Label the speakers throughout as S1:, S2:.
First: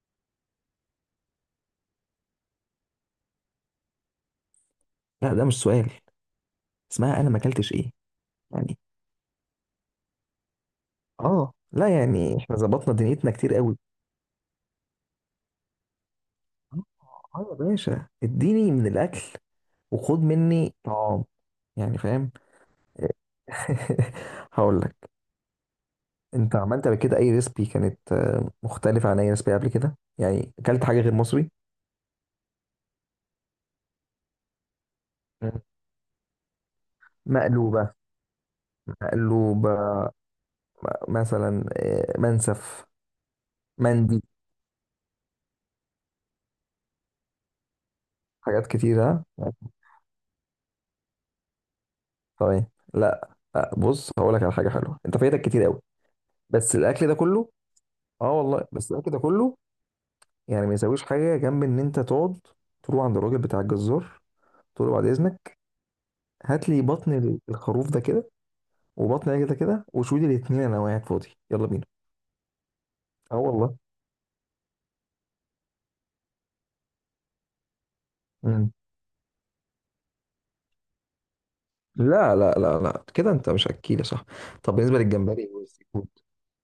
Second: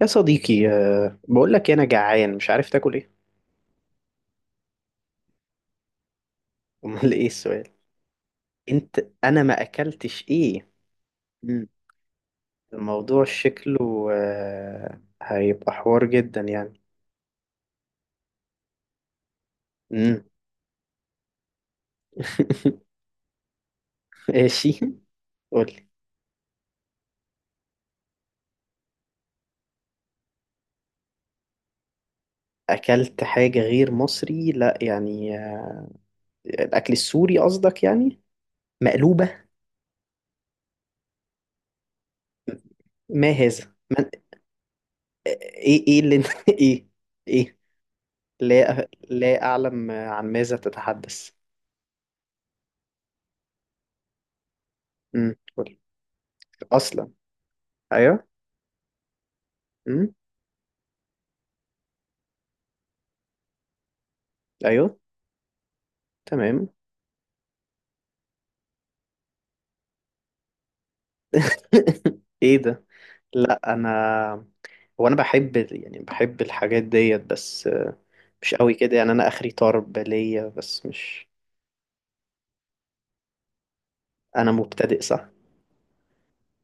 S1: يا صديقي بقول لك انا جعان مش عارف تاكل ايه.
S2: لا، ده مش سؤال.
S1: امال
S2: اسمها
S1: ايه
S2: انا ما
S1: السؤال؟
S2: اكلتش ايه؟ يعني.
S1: انت انا ما اكلتش ايه.
S2: اه،
S1: مم.
S2: لا يعني احنا ظبطنا
S1: الموضوع
S2: دنيتنا كتير قوي.
S1: شكله هيبقى حوار جدا يعني.
S2: اه. يا باشا، اديني من الاكل وخد
S1: امم
S2: مني طعام. يعني، فاهم؟
S1: ماشي،
S2: هقول لك.
S1: قول لي.
S2: انت عملت قبل كده اي ريسبي كانت مختلفه عن اي ريسبي قبل كده؟ يعني اكلت حاجه غير مصري؟
S1: اكلت حاجة غير مصري؟ لا يعني
S2: مم.
S1: الاكل السوري قصدك
S2: مقلوبه.
S1: يعني؟ مقلوبة.
S2: مقلوبه. مثلا، منسف،
S1: ما هذا من...
S2: مندي.
S1: ايه ايه اللي انت ايه؟ ايه؟
S2: حاجات
S1: لا
S2: كتيره.
S1: لا اعلم عن ماذا تتحدث.
S2: طيب. لا. لا، بص، هقول لك على حاجه حلوه انت فايتك كتير
S1: قول لي.
S2: قوي. بس الاكل
S1: اصلا
S2: ده كله.
S1: ايوه.
S2: اه والله، بس الاكل ده كله.
S1: امم
S2: يعني، ما يساويش حاجه جنب ان انت تقعد تروح عند الراجل بتاع الجزار، تقول له:
S1: ايوه،
S2: بعد اذنك،
S1: تمام.
S2: هات لي بطن الخروف ده كده، وبطن ده كده كده، وشوي لي الاتنين، انا قاعد فاضي، يلا بينا.
S1: ايه ده؟
S2: اه
S1: لا
S2: والله.
S1: انا، انا بحب يعني بحب الحاجات ديت، بس مش
S2: مم.
S1: قوي كده يعني. انا اخري طرب ليا بس مش.
S2: لا لا لا لا، كده انت مش اكيل يا صاحبي.
S1: انا
S2: طب، بالنسبه
S1: مبتدئ صح.
S2: للجمبري والسي فود؟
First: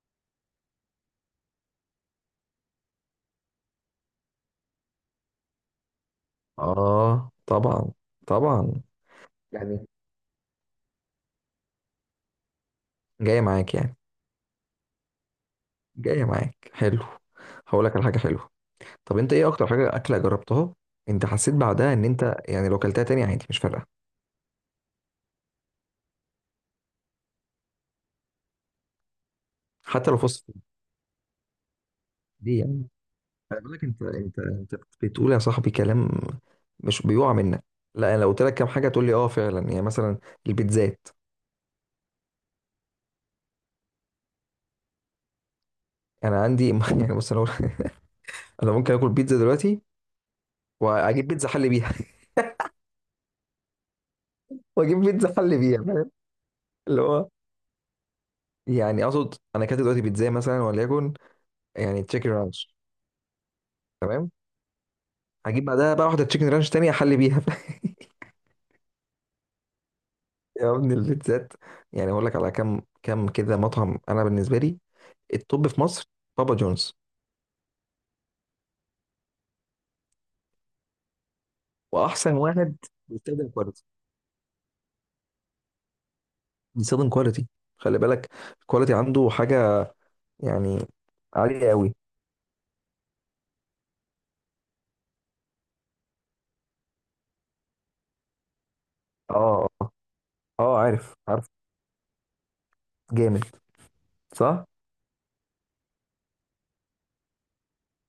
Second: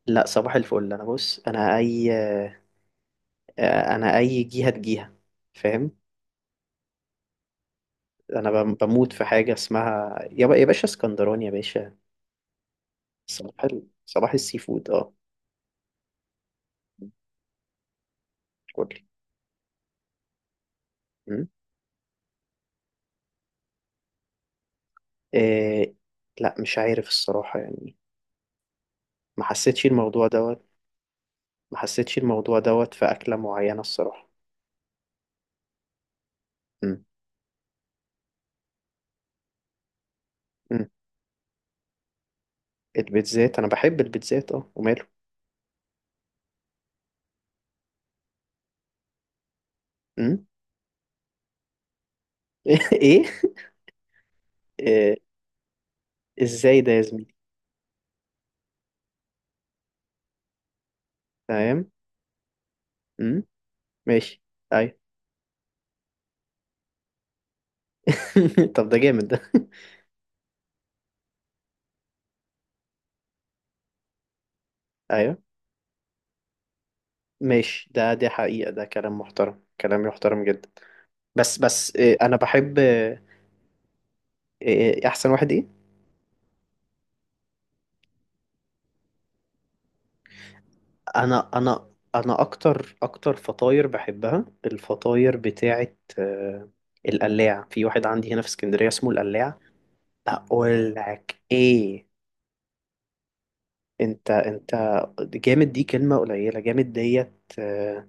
S1: لا صباح الفل. انا بص انا اي جهة تجيها فاهم.
S2: اه، طبعا.
S1: انا
S2: طبعا.
S1: بموت في حاجة
S2: يعني.
S1: اسمها يا باشا اسكندراني يا باشا.
S2: جايه معاك يعني.
S1: صباح السي فود اه.
S2: جايه معاك، حلو. هقول لك على حاجه حلوه.
S1: قولي.
S2: طب انت ايه اكتر حاجه اكله جربتها؟ انت
S1: م?
S2: حسيت بعدها ان انت، يعني، لو اكلتها تاني عادي مش فارقه؟
S1: إيه... لا مش عارف الصراحة يعني. ما حسيتش
S2: حتى لو
S1: الموضوع
S2: فزت.
S1: دوت. ما حسيتش الموضوع
S2: ليه يعني؟
S1: دوت في أكلة
S2: انا بقول
S1: معينة
S2: لك انت
S1: الصراحة.
S2: انت انت بتقول يا صاحبي كلام مش
S1: امم
S2: بيقع منك. لا، انا لو قلت لك كام حاجه تقول لي اه فعلا، يعني مثلا
S1: امم
S2: البيتزات.
S1: البيتزات، أنا بحب البيتزات أه وماله.
S2: انا عندي يعني، بص، انا ممكن اكل بيتزا دلوقتي
S1: امم
S2: واجيب بيتزا حل بيها.
S1: إيه؟
S2: واجيب
S1: إيه،
S2: بيتزا حل بيها، فاهم؟
S1: إزاي ده يا
S2: اللي هو،
S1: زميلي؟
S2: يعني اقصد، انا اكلت دلوقتي بيتزا مثلا وليكن،
S1: تمام.
S2: يعني تشيكن رانش.
S1: امم
S2: تمام.
S1: ماشي، أيوة.
S2: هجيب بعدها بقى واحده تشيكن رانش تانية احل بيها.
S1: طب ده جامد ده.
S2: يا ابني البيتزات. يعني اقول لك على كم كم كده مطعم انا بالنسبه لي
S1: أيوة،
S2: التوب في مصر: بابا جونز.
S1: ماشي. ده دي حقيقة، ده كلام محترم، كلام يحترم جدا. بس
S2: واحسن
S1: أنا
S2: واحد
S1: بحب
S2: بيستخدم كواليتي.
S1: أحسن واحد إيه؟
S2: بيستخدم كواليتي، خلي بالك، الكواليتي عنده حاجه يعني
S1: أنا
S2: عاليه
S1: أنا
S2: قوي.
S1: أنا أكتر فطاير، بحبها الفطاير بتاعت القلاع، في واحد عندي هنا في اسكندرية اسمه القلاع.
S2: اه، اه. اه
S1: اقول
S2: عارف
S1: لك
S2: عارف.
S1: ايه؟
S2: جامد.
S1: انت
S2: صح.
S1: انت جامد. دي كلمة قليلة، جامد ديت. آه،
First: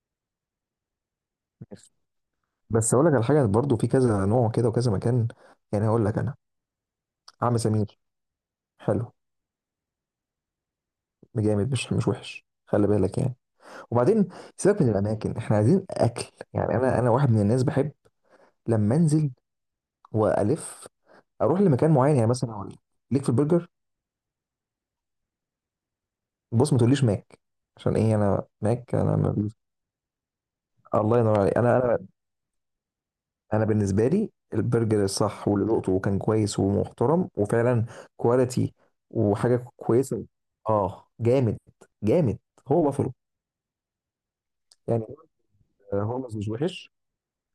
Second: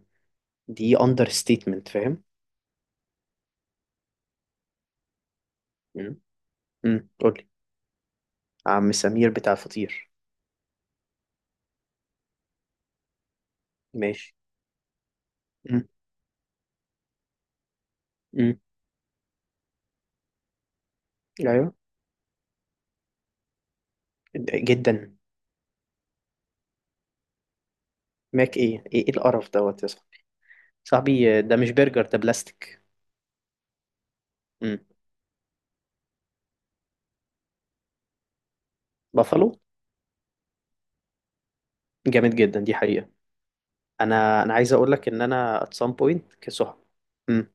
S1: دي اندر ستيتمنت،
S2: ماشي.
S1: فاهم.
S2: بس اقول لك على حاجه، برضو في كذا نوع كده وكذا مكان، يعني هقول
S1: امم
S2: لك انا:
S1: قول لي.
S2: عم سمير.
S1: عم
S2: حلو.
S1: سمير بتاع الفطير.
S2: جامد، مش وحش، خلي بالك يعني. وبعدين،
S1: ماشي.
S2: سيبك من الاماكن، احنا عايزين
S1: امم
S2: اكل. يعني، انا واحد من الناس بحب
S1: امم
S2: لما انزل والف اروح
S1: ايوه،
S2: لمكان معين، يعني مثلا اقول لك، ليك في البرجر.
S1: جدا.
S2: بص، ما تقوليش ماك. عشان ايه؟ انا
S1: ماك ايه
S2: ماك،
S1: ايه إيه
S2: انا
S1: القرف
S2: ما...
S1: دوت يا صاحبي؟
S2: الله
S1: صاحبي
S2: ينور
S1: ده
S2: عليك.
S1: مش
S2: انا
S1: برجر، ده بلاستيك.
S2: انا بالنسبه لي
S1: امم
S2: البرجر الصح، واللي ذقته وكان كويس ومحترم وفعلا كواليتي
S1: بافالو
S2: وحاجه كويسه. اه، جامد.
S1: جامد
S2: جامد.
S1: جدا، دي
S2: هو
S1: حقيقة.
S2: بافلو.
S1: انا عايز اقول
S2: يعني،
S1: لك ان انا at some point
S2: هولمز مش
S1: كصحاب.
S2: وحش.
S1: امم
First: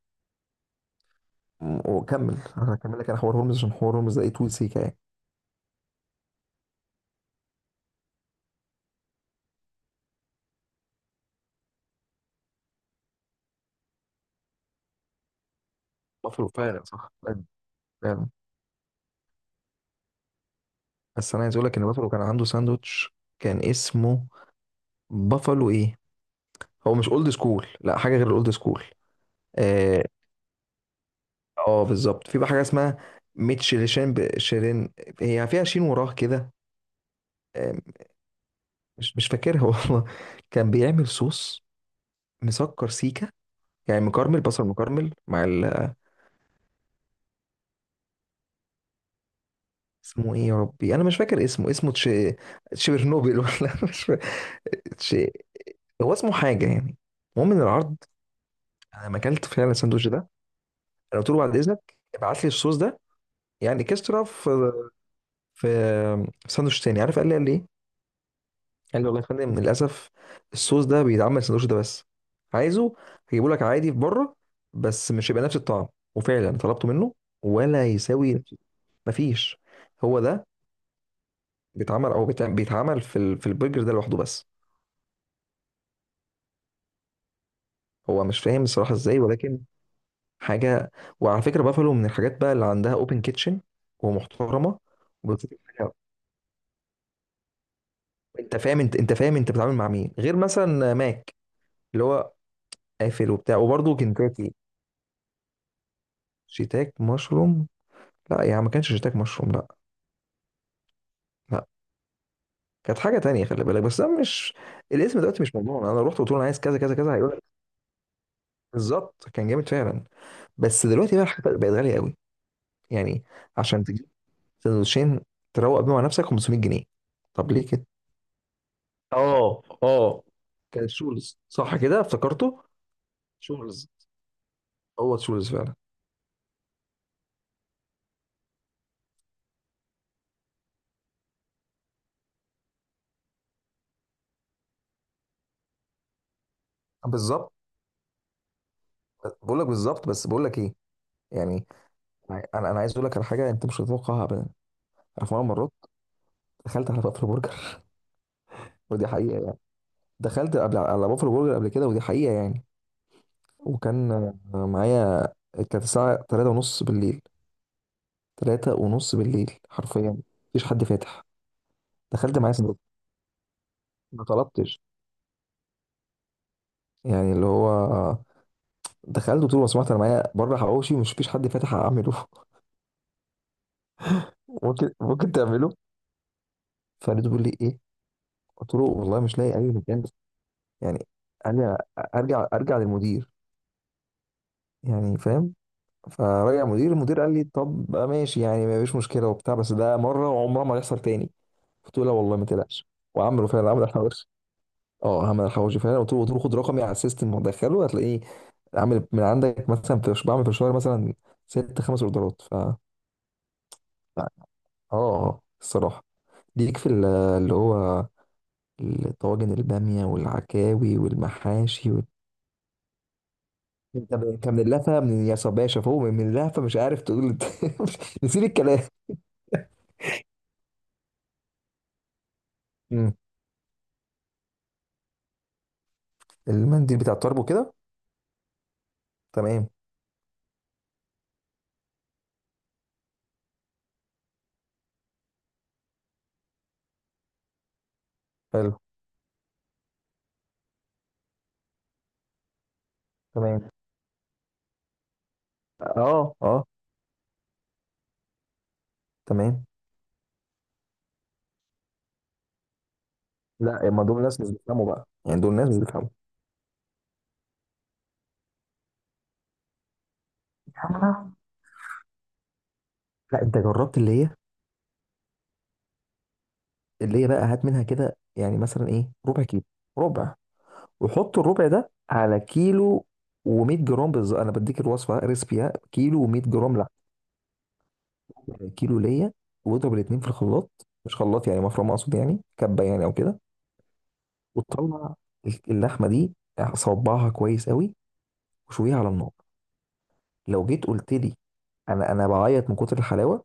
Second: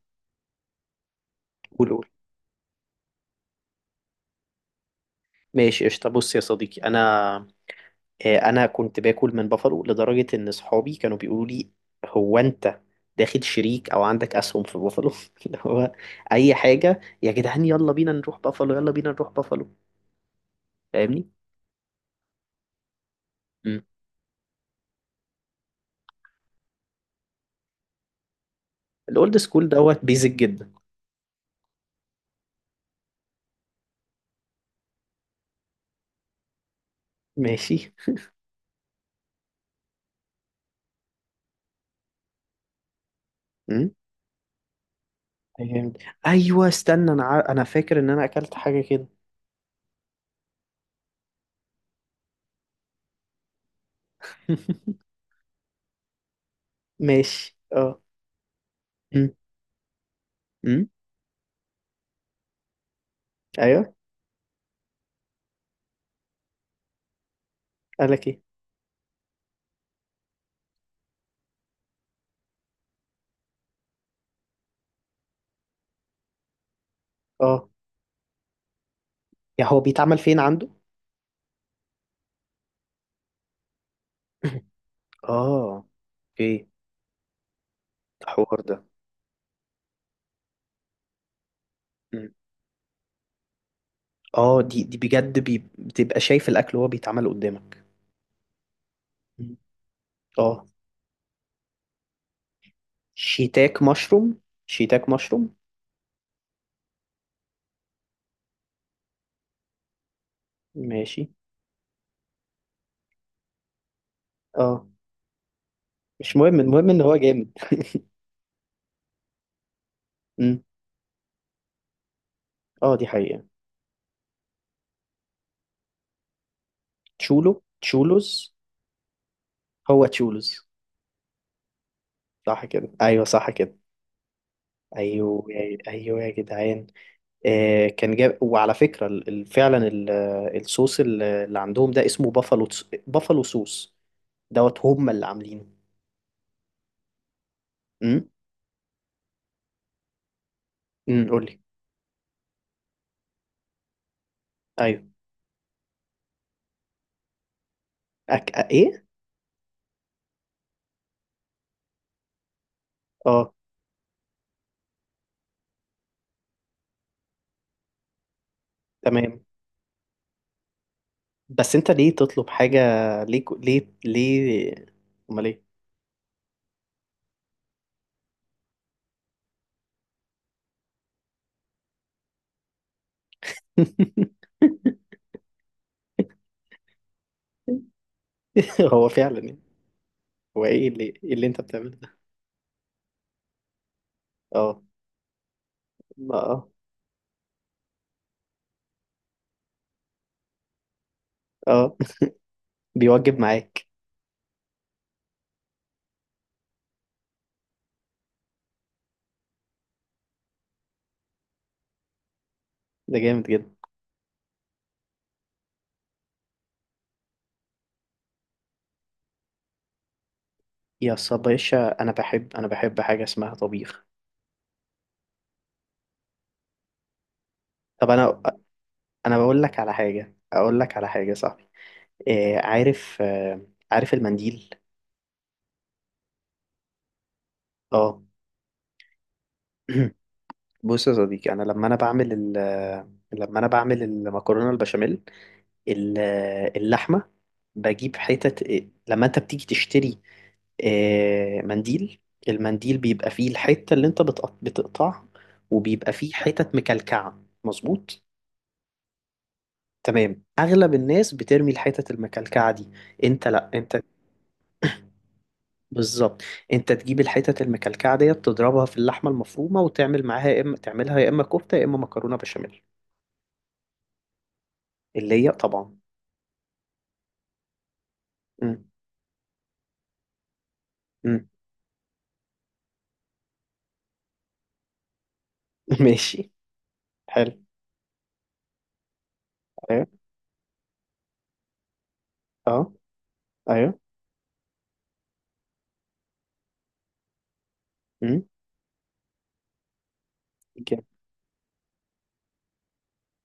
S1: قول قول
S2: وكمل، انا هكمل لك انا حوار هولمز، عشان حوار هولمز ده ايه، طول سيكه يعني.
S1: ماشي، قشطة. بص يا صديقي انا انا كنت باكل من بافالو لدرجه ان صحابي كانوا بيقولوا لي: هو انت داخل شريك او عندك اسهم في بافالو؟ اللي هو،
S2: بافلو
S1: اي
S2: فعلا
S1: حاجه
S2: صح
S1: يا
S2: فعلا.
S1: جدعان يلا بينا
S2: فعلا.
S1: نروح بافالو، يلا بينا نروح بافالو، فاهمني.
S2: بس انا عايز اقول لك ان بافلو كان عنده ساندوتش كان
S1: امم
S2: اسمه بافلو ايه. هو مش اولد سكول، لا حاجه غير الاولد سكول.
S1: الاولد سكول
S2: اه.
S1: دوت بيزك جدا.
S2: بالظبط، في بقى حاجه اسمها ميتشيلشين شيرين، هي فيها شين وراه كده. آه،
S1: ماشي.
S2: مش فاكرها والله. كان بيعمل صوص مسكر سيكا،
S1: امم
S2: يعني مكرمل، بصل مكرمل مع
S1: أيام-
S2: ال...
S1: ايوه استنى، انا انا فاكر ان انا اكلت حاجه كده.
S2: اسمه ايه يا ربي، انا مش فاكر اسمه تش... تشيرنوبل، ولا مش فاكر. تش... هو اسمه حاجه يعني. المهم
S1: ماشي،
S2: من العرض،
S1: اه.
S2: انا ما
S1: امم
S2: اكلت فعلا الساندوتش ده.
S1: امم
S2: انا قلت له: بعد اذنك، ابعت لي الصوص ده، يعني
S1: ايوه.
S2: كسرة في ساندوتش تاني، عارف؟ قال لي ايه؟
S1: قالك ايه؟
S2: قال لي: والله يا فندم، للاسف الصوص ده بيتعمل السندوتش ده بس، عايزه هجيبه لك عادي في بره بس مش هيبقى نفس الطعم. وفعلا طلبته منه
S1: اه.
S2: ولا يساوي نفس. مفيش.
S1: يا هو بيتعمل
S2: هو
S1: فين
S2: ده
S1: عنده؟
S2: بيتعمل، او بيتعمل في البرجر ده لوحده بس.
S1: اه، اوكي.
S2: هو مش
S1: الحوار
S2: فاهم
S1: ده
S2: الصراحه ازاي، ولكن حاجه. وعلى فكره، بافالو من الحاجات بقى اللي عندها اوبن كيتشن
S1: اه،
S2: ومحترمه.
S1: دي دي بجد،
S2: وبتقدم
S1: بي
S2: حاجة-
S1: بتبقى شايف الاكل وهو بيتعمل قدامك.
S2: انت فاهم، انت فاهم انت
S1: مم.
S2: بتتعامل مع مين غير
S1: اه.
S2: مثلا ماك، اللي هو قافل وبتاع،
S1: شيتاك
S2: وبرده
S1: مشروم،
S2: كنتاكي.
S1: شيتاك مشروم.
S2: شيتاك مشروم. لا يعني، ما كانش شتاك مشروم، لا.
S1: ماشي،
S2: لا. كانت حاجه تانية، خلي بالك، بس ده مش
S1: اه.
S2: الاسم دلوقتي، مش موضوع. انا رحت قلت
S1: مش
S2: له انا
S1: مهم،
S2: عايز كذا
S1: المهم
S2: كذا
S1: ان
S2: كذا،
S1: هو
S2: هيقول لك
S1: جامد.
S2: بالظبط. كان جامد فعلا.
S1: مم.
S2: بس دلوقتي بقى الحاجات بقت غاليه قوي،
S1: اه، دي
S2: يعني
S1: حقيقة.
S2: عشان تجيب سندوتشين تروق بيهم على نفسك 500 جنيه. طب
S1: تشولو
S2: ليه كده؟
S1: تشولوز.
S2: اه
S1: هو
S2: اه.
S1: تشولوز.
S2: كان شولز، صح كده، افتكرته.
S1: صح كده، ايوه، صح كده،
S2: شولز. هو
S1: ايوه.
S2: شولز فعلا.
S1: ايوه يا جدعان. آه كان جاب، وعلى فكرة فعلا الصوص اللي عندهم ده اسمه بافالو بافالو صوص دوت، هم اللي عاملينه.
S2: بالظبط،
S1: امم
S2: بقول لك بالظبط، بس بقول لك ايه،
S1: قول لي.
S2: يعني انا انا عايز اقول لك على حاجه انت مش هتتوقعها ابدا.
S1: ايوه.
S2: انا في مره مرات دخلت على بافلو برجر.
S1: أك... ايه؟
S2: ودي حقيقه، دخلت قبل على بافلو برجر قبل كده، ودي حقيقة يعني.
S1: اه،
S2: وكان معايا، كانت الساعة تلاتة ونص بالليل. تلاتة ونص
S1: تمام.
S2: بالليل حرفيا. مفيش حد فاتح.
S1: بس انت ليه
S2: دخلت
S1: تطلب
S2: معايا
S1: حاجة؟
S2: سندوتش،
S1: ليه ليه
S2: ما
S1: ليه
S2: طلبتش.
S1: امال ايه؟
S2: يعني اللي هو دخلت وقلت له: لو سمحت، انا معايا بره حواوشي ومش فيش حد فاتح اعمله، ممكن تعمله؟ فلقيته بيقول لي ايه. قلت له:
S1: هو
S2: والله مش
S1: فعلا
S2: لاقي
S1: يعني.
S2: اي مكان، بس.
S1: هو ايه اللي
S2: يعني
S1: اللي
S2: قال
S1: انت
S2: لي:
S1: بتعمله ده؟
S2: ارجع للمدير،
S1: اه.
S2: يعني فاهم. فرجع
S1: اه،
S2: المدير، قال لي: طب ماشي، يعني ما فيش مشكله وبتاع، بس ده مره وعمره ما هيحصل تاني.
S1: اه،
S2: قلت له: لا والله، ما تقلقش.
S1: بيوجب
S2: وعمله فعلا، عمل
S1: معاك.
S2: الحواوشي. اه، عمل الحواوشي فعلا. قلت له: خد رقمي على السيستم ودخله هتلاقيه عامل من عندك، مثلا في بعمل في الشهر مثلا ست خمس اوردرات ف...
S1: ده جامد جدا.
S2: لا. اه. الصراحه، ليك في اللي هو الطواجن، الباميه والعكاوي
S1: يا
S2: والمحاشي
S1: باشا
S2: وال...
S1: انا بحب حاجة اسمها طبيخ.
S2: انت من، اللهفه من يا صباشا فوق، من اللهفه مش عارف تقول انت.
S1: طب انا،
S2: نسيت الكلام.
S1: انا بقول لك على حاجة اقول لك على حاجة صح. إيه
S2: مم.
S1: عارف آه، عارف المنديل.
S2: المنديل بتاع الطرب وكده.
S1: اه.
S2: تمام.
S1: بص يا صديقي، انا لما انا بعمل المكرونة البشاميل، ال- اللحمة، بجيب حتت.
S2: حلو.
S1: لما انت بتيجي تشتري منديل، المنديل بيبقى فيه
S2: تمام.
S1: الحتة اللي انت بتقطعها، وبيبقى
S2: اه
S1: فيه
S2: اه.
S1: حتت مكلكعة، مظبوط.
S2: تمام.
S1: تمام. اغلب الناس بترمي الحتت المكلكعة دي، انت لا
S2: لا،
S1: انت
S2: ما دول ناس مش بيفهموا بقى، يعني دول ناس مش بيفهموا.
S1: بالظبط، انت تجيب الحتت المكلكعة ديت تضربها في اللحمة المفرومة وتعمل معاها يا اما تعملها يا
S2: آه.
S1: اما كفتة يا اما مكرونة بشاميل.
S2: لا، انت جربت اللي هي،
S1: اللي هي طبعا.
S2: اللي هي بقى، هات منها كده يعني
S1: م-
S2: مثلا ايه، ربع كيلو. ربع،
S1: م.
S2: وحط الربع ده على كيلو و100 جرام بالظبط. انا بديك الوصفه، ريسبيها كيلو و100
S1: ماشي،
S2: جرام لحمه،
S1: حلو.
S2: كيلو ليا. واضرب
S1: ايوه،
S2: الاثنين في الخلاط، مش خلاط يعني مفرمه، اقصد يعني كبه،
S1: اه،
S2: يعني او كده.
S1: ايوه.
S2: وتطلع اللحمه دي، صبعها كويس قوي
S1: م.
S2: وشويها على النار. لو جيت قلت لي، انا بعيط من كتر الحلاوه.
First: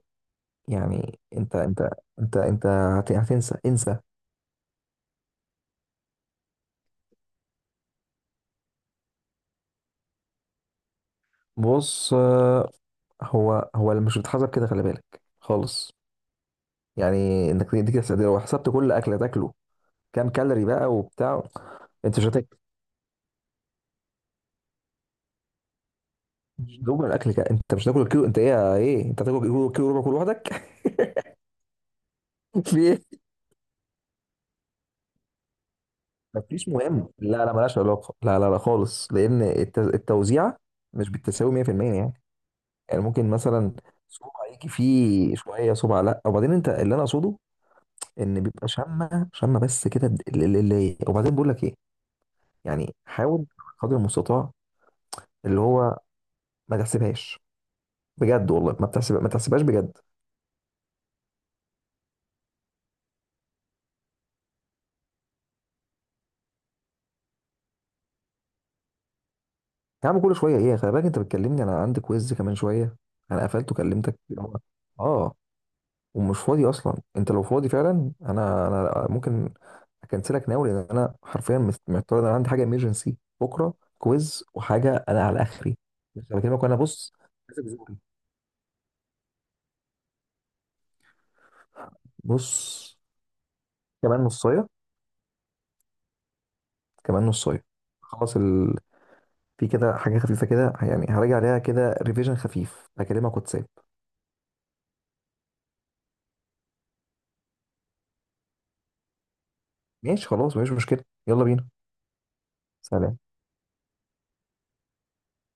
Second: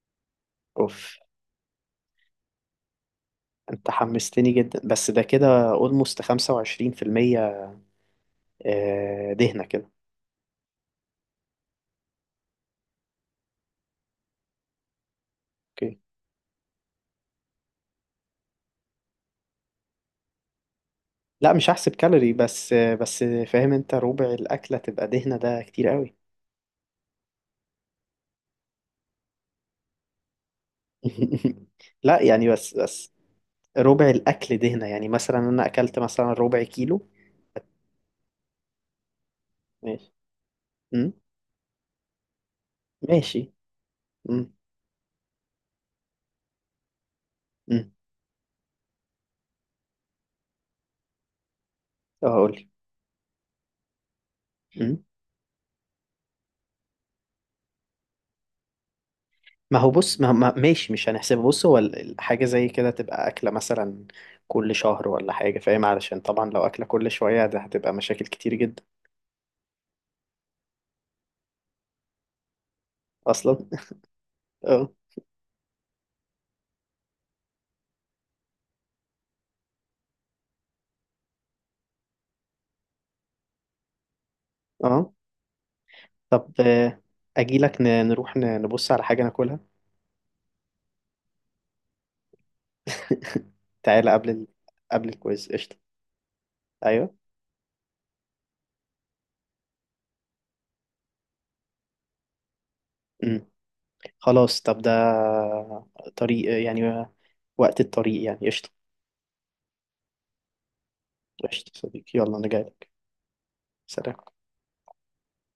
S1: اوف.
S2: يعني، انت هتنسى
S1: انت
S2: انسى.
S1: حمستني جدا، بس ده كده اولموست 25%، دهنة كده.
S2: بص هو اللي مش بتحسب كده، خلي بالك خالص.
S1: اوكي.
S2: يعني انك دي كده تقدير، لو حسبت كل اكله تاكله كام كالوري بقى وبتاع.
S1: لا مش هحسب
S2: انت مش
S1: كالوري،
S2: هتاكل،
S1: بس بس فاهم. انت ربع الاكلة تبقى دهنة؟ ده كتير قوي.
S2: مش هتاكل الاكل كده. انت مش هتاكل كيلو، انت ايه ايه، انت هتاكل كيلو ربع كل لوحدك.
S1: لا يعني، بس
S2: في
S1: بس
S2: ايه؟
S1: ربع الاكل دهنة، يعني مثلا انا اكلت مثلا ربع
S2: مفيش
S1: كيلو.
S2: مهم، لا لا ملهاش علاقه، لا لا لا خالص، لان
S1: ماشي.
S2: التوزيعه مش
S1: امم
S2: بالتساوي 100%. يعني يعني ممكن
S1: ماشي.
S2: مثلا صبع
S1: امم
S2: يجي فيه شويه صبع، لا، وبعدين انت اللي انا اقصده
S1: امم
S2: ان بيبقى شامه شامه بس كده اللي اللي. وبعدين بقول لك ايه،
S1: اه قولي.
S2: يعني حاول قدر المستطاع اللي هو ما تحسبهاش، بجد والله ما بتحسب، ما تحسبهاش
S1: ما هو
S2: بجد.
S1: بص، ماشي مش هنحسبه. بص هو حاجة زي كده تبقى أكلة مثلا كل شهر ولا حاجة فاهم، علشان طبعا لو أكلة كل شوية ده هتبقى مشاكل كتير جدا.
S2: يا عم، كل شويه ايه، خلي بالك، انت بتكلمني انا عندي كويز كمان شويه. انا
S1: أصلا.
S2: قفلت وكلمتك، اللي هو
S1: اه،
S2: اه، ومش فاضي اصلا. انت لو فاضي فعلا، انا ممكن اكنسلك، ناوي، لان انا حرفيا محتار، إن انا عندي حاجه ايمرجنسي بكره، كويز وحاجه،
S1: اه.
S2: انا على اخري. بس
S1: طب
S2: بكلمك وانا بص، ماسك
S1: أجيلك،
S2: زوري.
S1: نروح نبص على حاجة ناكلها.
S2: بص.
S1: تعالى
S2: كمان
S1: قبل
S2: نص.
S1: ال... قبل الكويز، قشطة. أيوه.
S2: كمان نصايه، خلاص ال... في كده حاجه خفيفه كده، يعني هراجع عليها كده ريفيجن خفيف، هكلمك
S1: مم.
S2: واتساب.
S1: خلاص. طب ده طريق يعني، وقت الطريق يعني، قشطة.
S2: ماشي، خلاص، مفيش مشكله. يلا بينا.
S1: قشطة صديقي، يلا أنا جايلك.
S2: سلام.
S1: سلام.